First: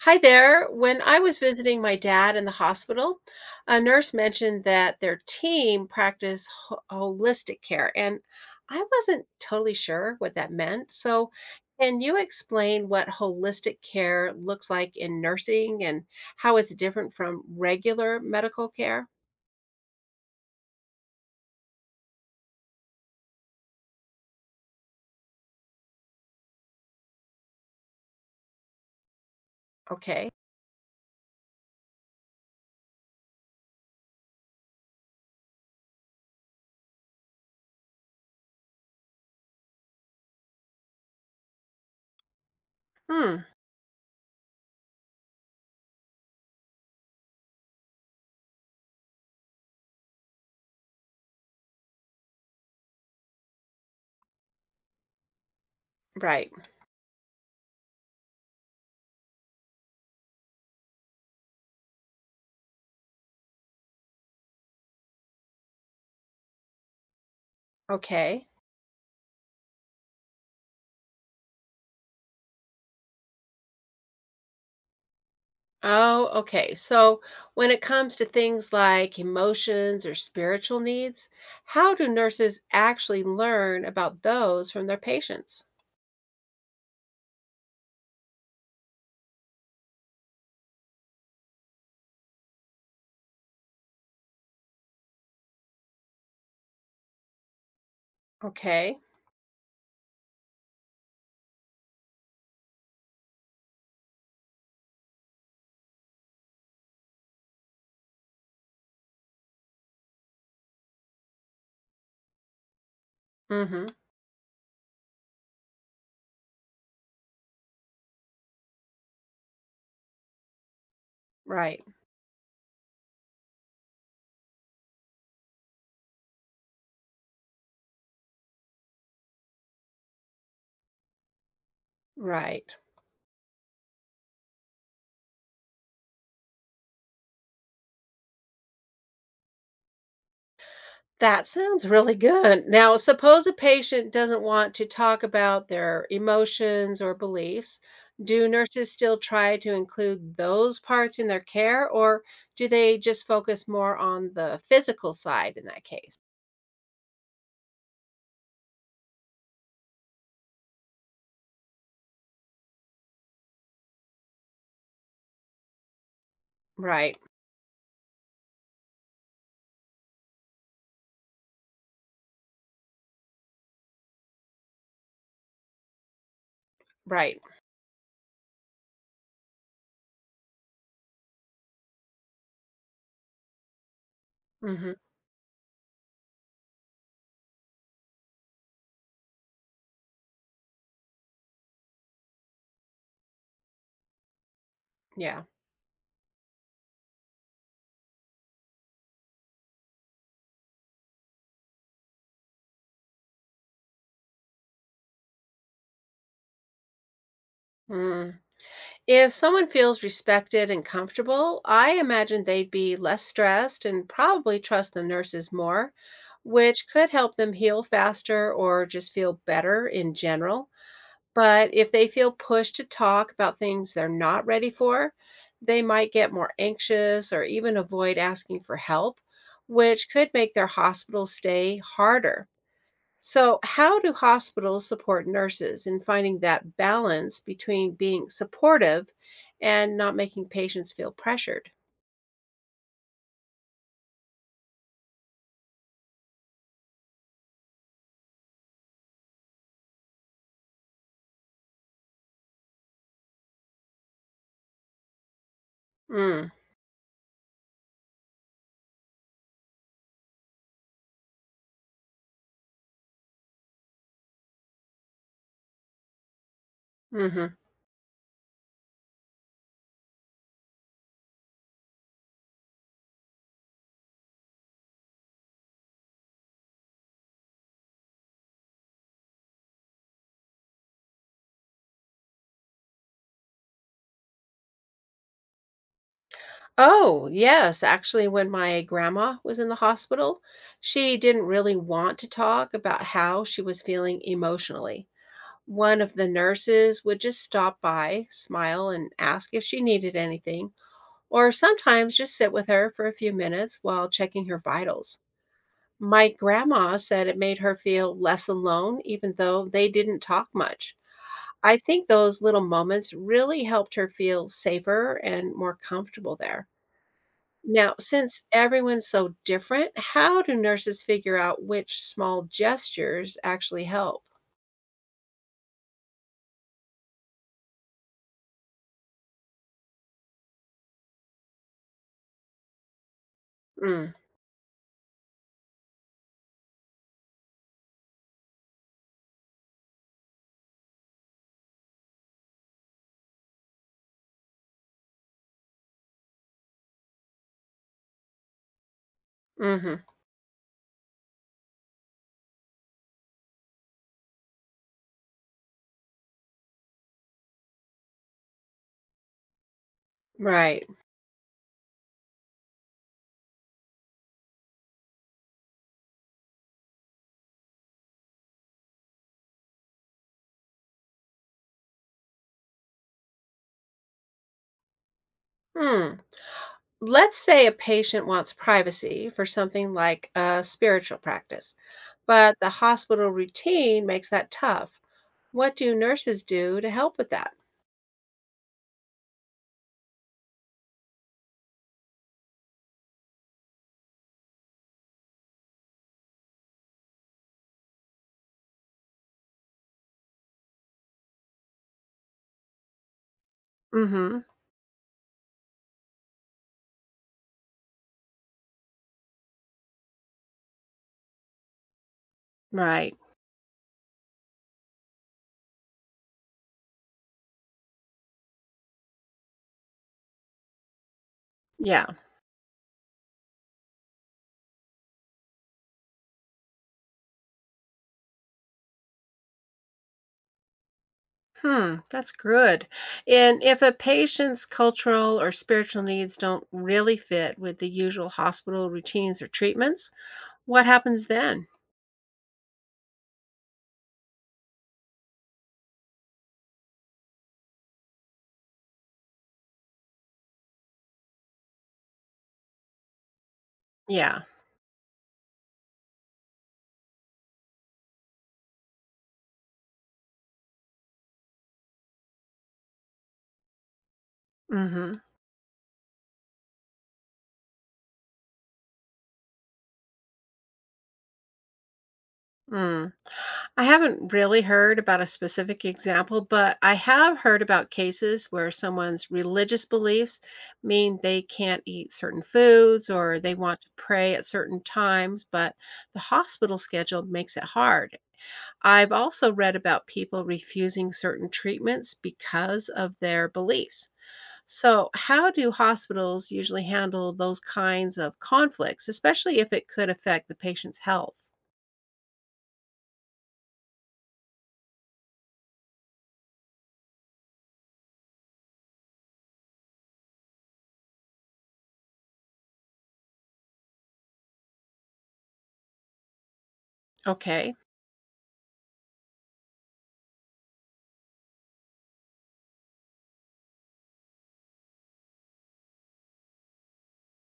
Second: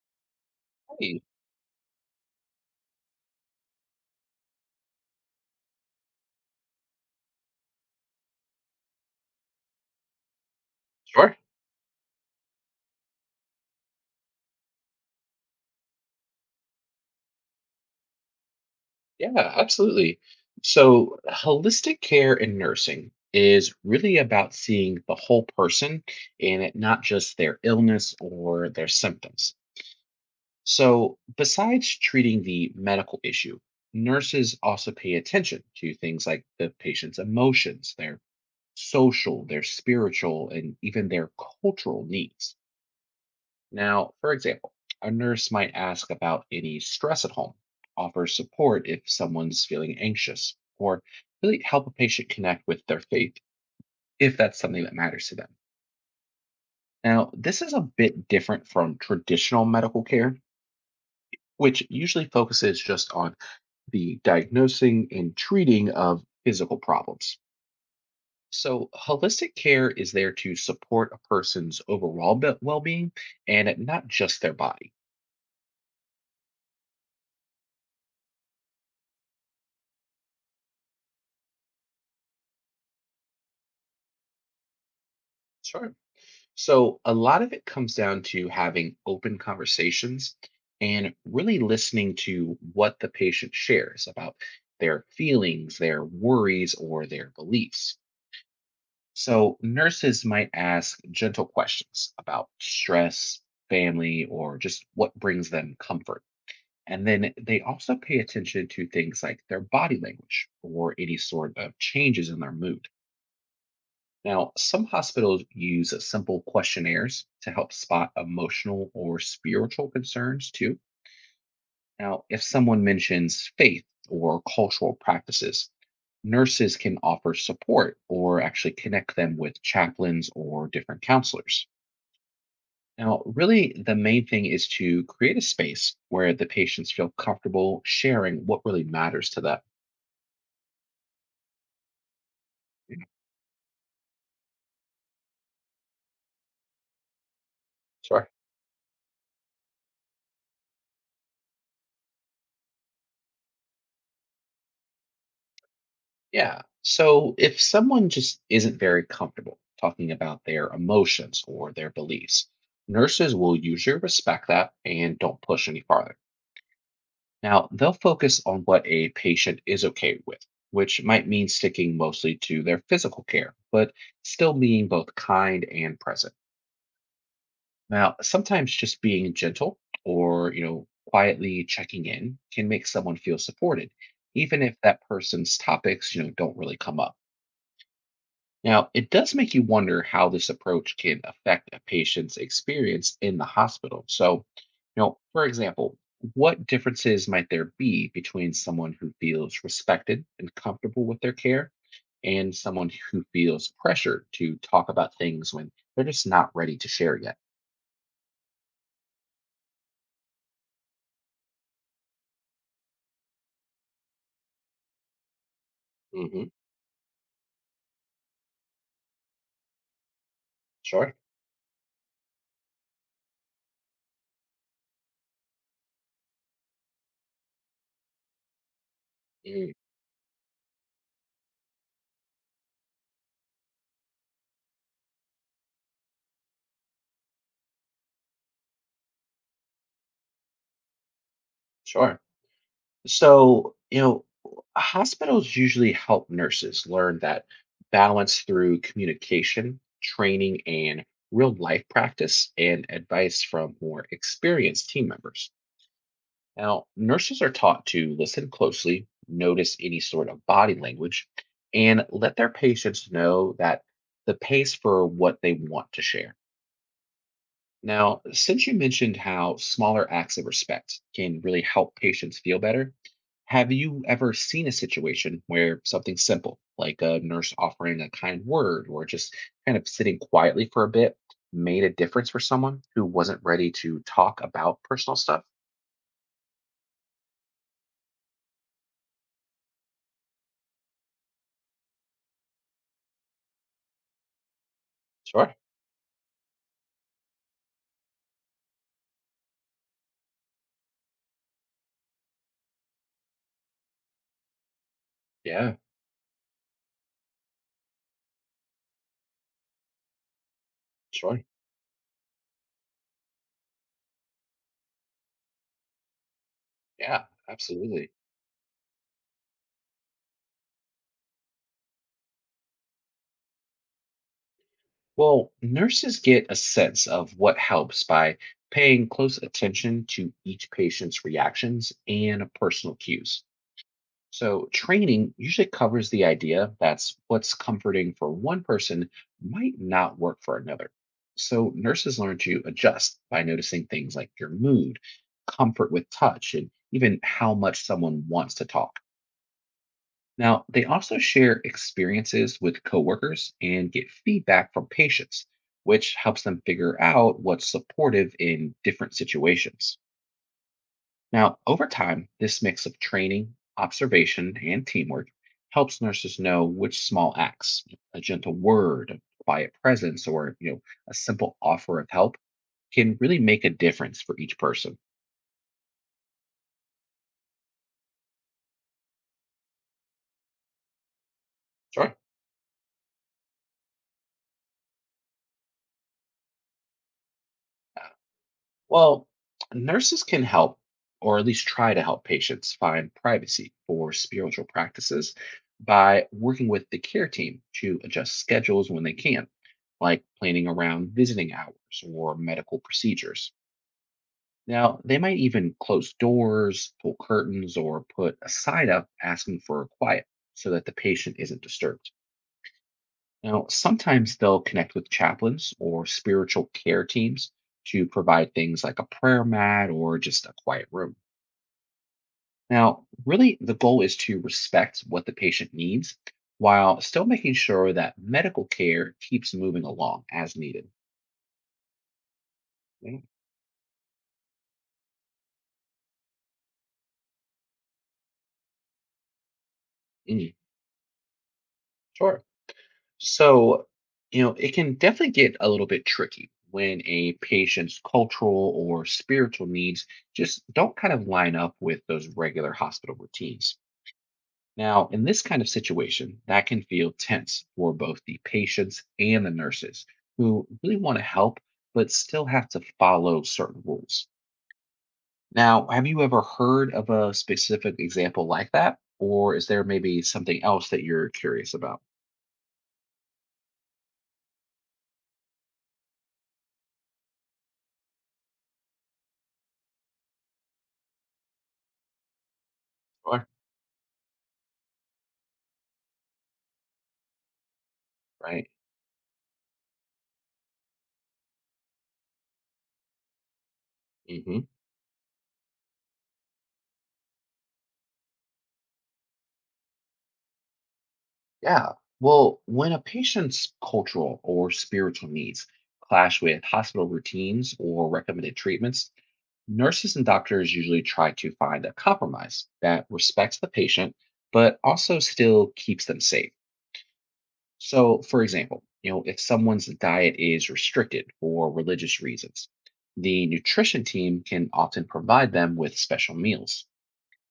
Hi there. When I Hey. was visiting my dad in the hospital, a nurse mentioned that their team practiced holistic care, and I wasn't totally sure what that meant. So, Sure. can you explain what holistic care looks like in nursing and how it's different from regular medical care? Yeah, absolutely. So, holistic care in nursing is really about seeing the whole person and it not just their illness or their symptoms. Okay. So, besides treating the medical issue, nurses also pay attention to things like the patient's emotions, their social, their spiritual, and even their cultural needs. Hmm. Now, for example, a nurse might ask about any stress at home, offer support if someone's feeling anxious, or really help a patient connect with their faith if that's something that matters to them. Right. Now, this is a bit different from traditional medical care, which usually focuses just on the diagnosing and treating of physical problems. Okay. So, holistic care is there to support a person's overall well being and not just their body. Oh, okay. So when it comes to things like emotions or spiritual needs, how do nurses actually learn about those from their patients? Sure. So, a lot of it comes down to having open conversations and really listening to what the patient shares about their feelings, their worries, or their beliefs. Okay. So, nurses might ask gentle questions about stress, family, or just what brings them comfort. And then they also pay attention to things like their body language or any sort of changes in their mood. Mm-hmm. Now, some hospitals use simple questionnaires to help spot emotional or spiritual concerns too. Right. Now, if someone mentions faith or cultural practices, nurses can offer support or actually connect them with chaplains or different counselors. Right. Now, really, the main thing is to create a space where the patients feel comfortable sharing what really matters to them. That sounds really good. You Now, know, suppose a patient doesn't want to talk about their emotions or beliefs. Sorry. Do nurses still try to include those parts in their care, or do they just focus more on the physical side in that case? Yeah. So if someone just isn't very comfortable talking about their emotions or their beliefs, nurses will usually respect that and don't push any farther. Right. Now, they'll focus on what a patient is okay with, which might mean sticking mostly to their physical care, but still being both kind and present. Right. Now, sometimes just being gentle or, quietly checking in can make someone feel supported, even if Mm-hmm. that person's topics, don't really come up. Now, it does make you wonder how this approach can affect a patient's experience in the hospital. So, Yeah. for example, what differences might there be between someone who feels respected and comfortable with their care and someone who feels pressured to talk about things when they're just not ready to share yet? Mm. If someone feels respected and comfortable, I imagine they'd be less stressed and probably trust the nurses more, Hmm. which could help them heal faster or just feel better in general. Sure. But if they feel pushed to talk about things they're not ready for, they might get more anxious or even avoid asking for help, Mm. which could make their hospital stay harder. So, how do hospitals support nurses in finding that balance between being supportive and not making patients feel pressured? Sure. So, hospitals usually help nurses learn that balance through communication, training, and real life practice and advice from more experienced team members. Mm, Now, nurses are taught to listen closely, notice any sort of body language, and let their patients know that the pace for what they want to share. hmm. Now, since you mentioned how smaller acts of respect can really help patients feel better, have you ever seen a situation where something simple, like a nurse offering a kind word or just kind of sitting quietly for a bit, made a difference for someone who wasn't ready to talk about personal stuff? Oh, yes. Actually, when my grandma was in the hospital, she didn't really want to talk about how she was feeling emotionally. Sure. One of the nurses would just stop by, smile, and ask if she needed anything, or sometimes just sit with her for a few minutes while checking her vitals. Yeah, My grandma said it made her feel less alone, even though they didn't talk much. sure. I think those little moments really helped her feel safer and more comfortable there. Yeah, Now, absolutely. since everyone's so different, how do nurses figure out which small gestures actually help? Well, nurses get a sense of what helps by paying close attention to each patient's reactions and personal cues. Mm, So, training usually covers the idea that's what's comforting for one person might not work for another. So, nurses learn to adjust by noticing things like your mood, comfort with touch, and even how much someone wants to talk. hmm. Mm-hmm, Now, they also share experiences with coworkers and get feedback from patients, which helps them figure out what's supportive in different situations. right. Now, over time, this mix of training, observation, and teamwork helps nurses know which small acts, a gentle word, a quiet presence, or a simple offer of help can really make a difference for each person. Hmm. Let's say a patient wants privacy for something like a spiritual practice, Sure. but the hospital routine makes that tough. What do nurses do to help with that? Uh, Well, nurses can help or at least try to help patients find privacy for spiritual practices by working with the care team to adjust schedules when they can, like planning around visiting hours or medical procedures. Mm-hmm. Now, they might even close doors, pull curtains, or put a sign up asking for quiet so that the patient isn't disturbed. Right. Now, sometimes they'll connect with chaplains or spiritual care teams to provide things like a prayer mat or just a quiet room. Yeah. Now, really, the goal is to respect what the patient needs while still making sure that medical care keeps moving along as needed. Hmm. That's good. Yeah. And if a patient's cultural or spiritual needs don't really fit with the usual hospital routines or treatments, Mm. what happens then? Sure. So, it can definitely get a little bit tricky when a patient's cultural or spiritual needs just don't kind of line up with those regular hospital routines. Yeah. Now, in this kind of situation, that can feel tense for both the patients and the nurses who really want to help, but still have to follow certain rules. Mm-hmm. Mm. Now, have you ever heard of a specific example like that? Or is there maybe something else that you're curious about? Hmm. I haven't really heard about a specific example, but I have heard about cases where someone's religious beliefs mean they can't eat certain foods or Sure. they want to pray at certain times, but the hospital schedule makes it hard. Right. I've also read about people refusing certain treatments because of their beliefs. Hmm. So, how do hospitals usually handle those kinds of conflicts, especially if it could affect the patient's health? Yeah. Well, when a patient's cultural or spiritual needs clash with hospital routines or recommended treatments, nurses and doctors usually try to find a compromise that respects the patient but also still keeps them safe. Okay. So, for example, if someone's diet is restricted for religious reasons, the nutrition team can often provide them with special meals.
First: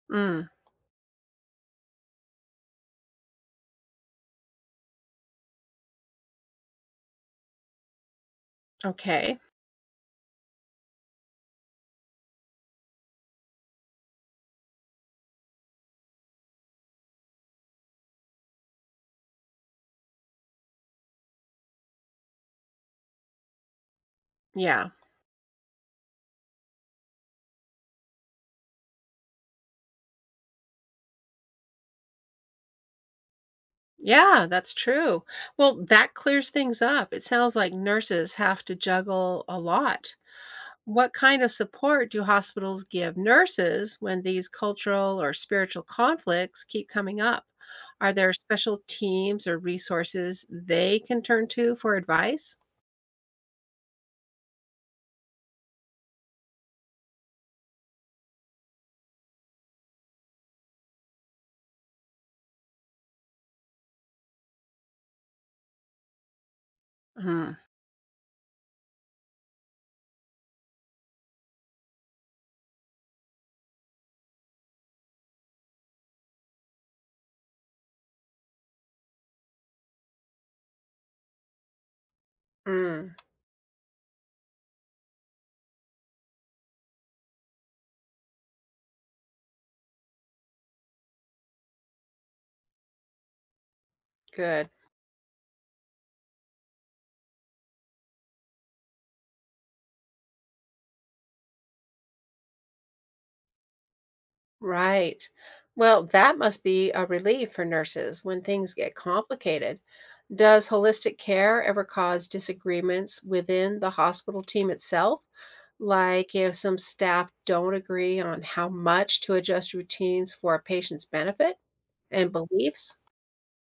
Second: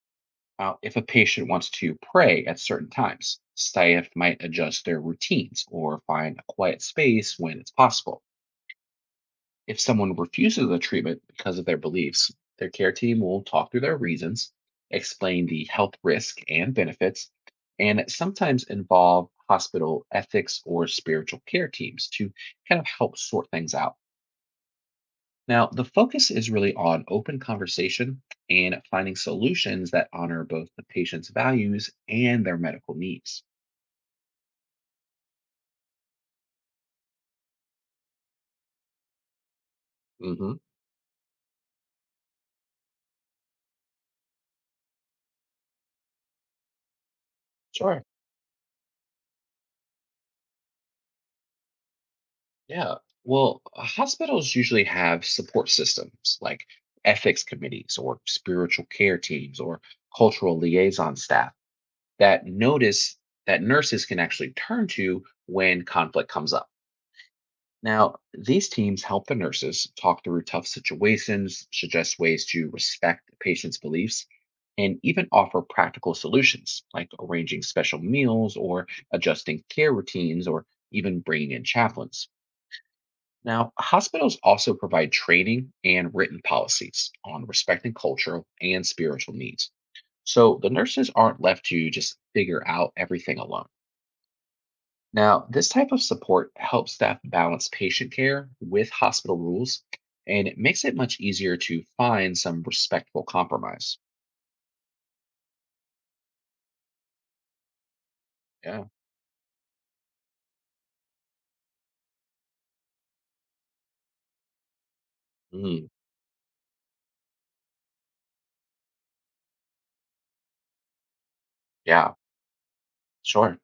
Mm, If a patient wants to pray at certain times, staff might adjust their routines or find a quiet space when it's possible. okay. If someone refuses the treatment because of their beliefs, their care team will talk through their reasons, explain the health risk and benefits, and sometimes involve hospital ethics or spiritual care teams to kind of help sort things out. Yeah. Now, the focus is really on open conversation and finding solutions that honor both the patient's values and their medical needs. Yeah, that's true. Well, that clears things up. It sounds like nurses have to juggle a lot. Hmm. What kind of support do hospitals give nurses when these cultural or spiritual conflicts keep coming up? Sure. Are there special teams or resources they can turn to for advice? Yeah. Well, hospitals usually have support systems like ethics committees or spiritual care teams or cultural liaison staff that notice that nurses can actually turn to when conflict comes up. Mhm. Now, these teams help the nurses talk through tough situations, suggest ways to respect the patient's beliefs, and even offer practical solutions like arranging special meals or adjusting care routines or even bringing in chaplains. Mm, Now, hospitals also provide training and written policies on respecting cultural and spiritual needs. So the nurses aren't left to just figure out everything alone. good. Now, this type of support helps staff balance patient care with hospital rules, and it makes it much easier to find some respectful compromise. Right. Well, that must be a relief for nurses when things Yeah. get complicated. Does holistic care ever cause disagreements within the hospital team itself? Mm, Like if some staff don't agree on how much to adjust routines for a patient's benefit yeah, and beliefs? sure.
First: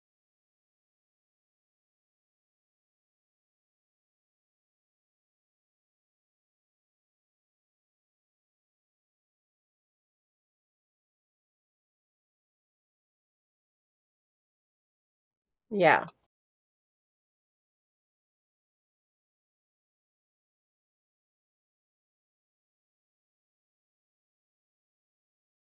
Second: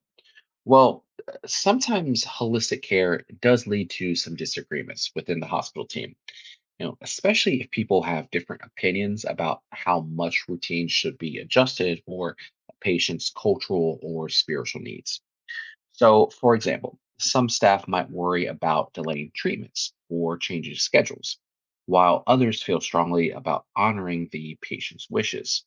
Well, sometimes holistic care does lead to some disagreements within the hospital team, especially if people have different opinions about how much routine should be adjusted for a patient's cultural or spiritual needs. Yeah. So, for example, some staff might worry about delaying treatments or changing schedules, while others feel strongly about honoring the patient's wishes.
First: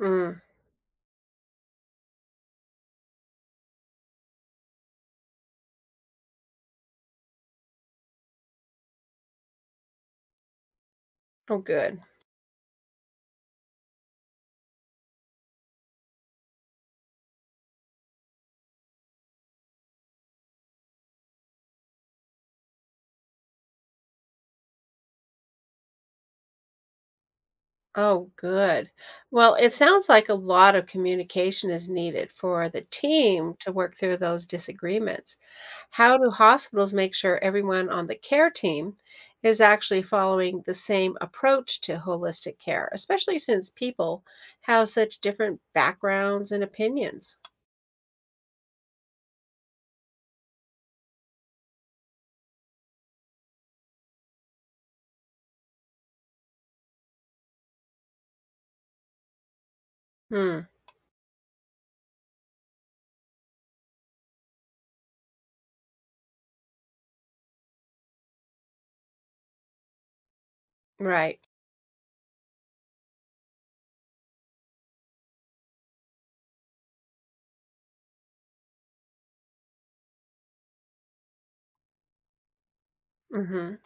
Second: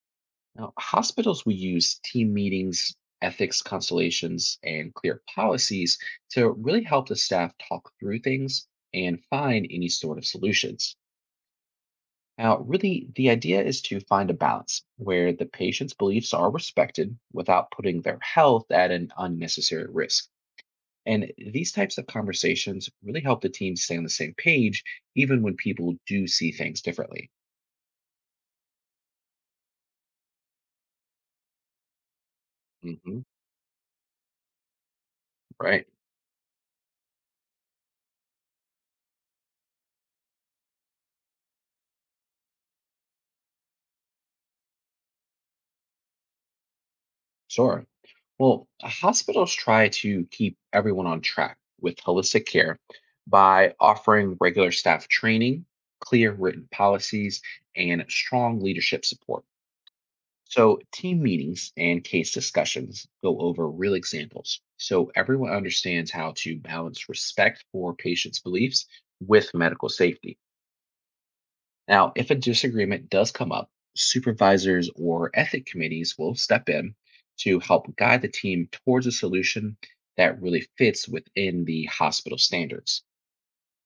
Mm. Now, hospitals will use team meetings, ethics consultations, and clear policies to really help the staff talk through things and find any sort of solutions. Oh, good. Now, really, the idea is to find a balance where the patient's beliefs are respected without putting their health at an unnecessary risk. And these types of conversations really help the team stay on the same page, even when people do see things differently. Oh, good. Well, it sounds like a lot of communication is needed for the Hmm. team to work through those disagreements. Right. How do hospitals make sure everyone on the care team is actually following the same approach to holistic care, especially since people have such different backgrounds and opinions? Sure. Well, hospitals try to keep everyone on track with holistic care by offering regular staff training, clear written policies, and strong leadership support. Hmm. So, team meetings and case discussions go over real examples. So, everyone understands how to balance respect for patients' beliefs with medical safety. Right. Now, if a disagreement does come up, supervisors or ethic committees will step in to help guide the team towards a solution that really fits within the hospital standards. Hmm.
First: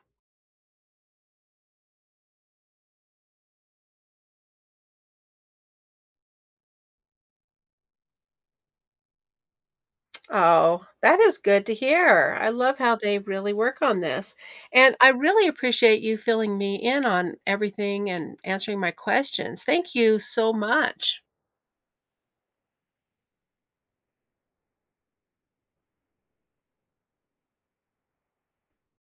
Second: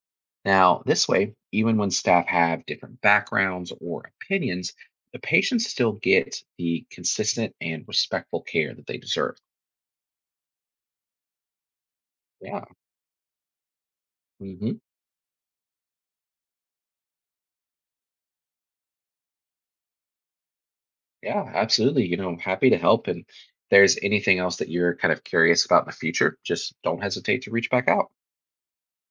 Now, this way, even when staff have different backgrounds or opinions, the patients still get the consistent and respectful care that they deserve. Oh, that is good to hear. I Yeah. love how they really work on this. Hmm. And I really appreciate you filling me in on everything and answering my questions. Thank you so much. Yeah, absolutely. I'm happy to help. And if there's anything else that you're kind of curious about in the future, just don't hesitate to reach back out.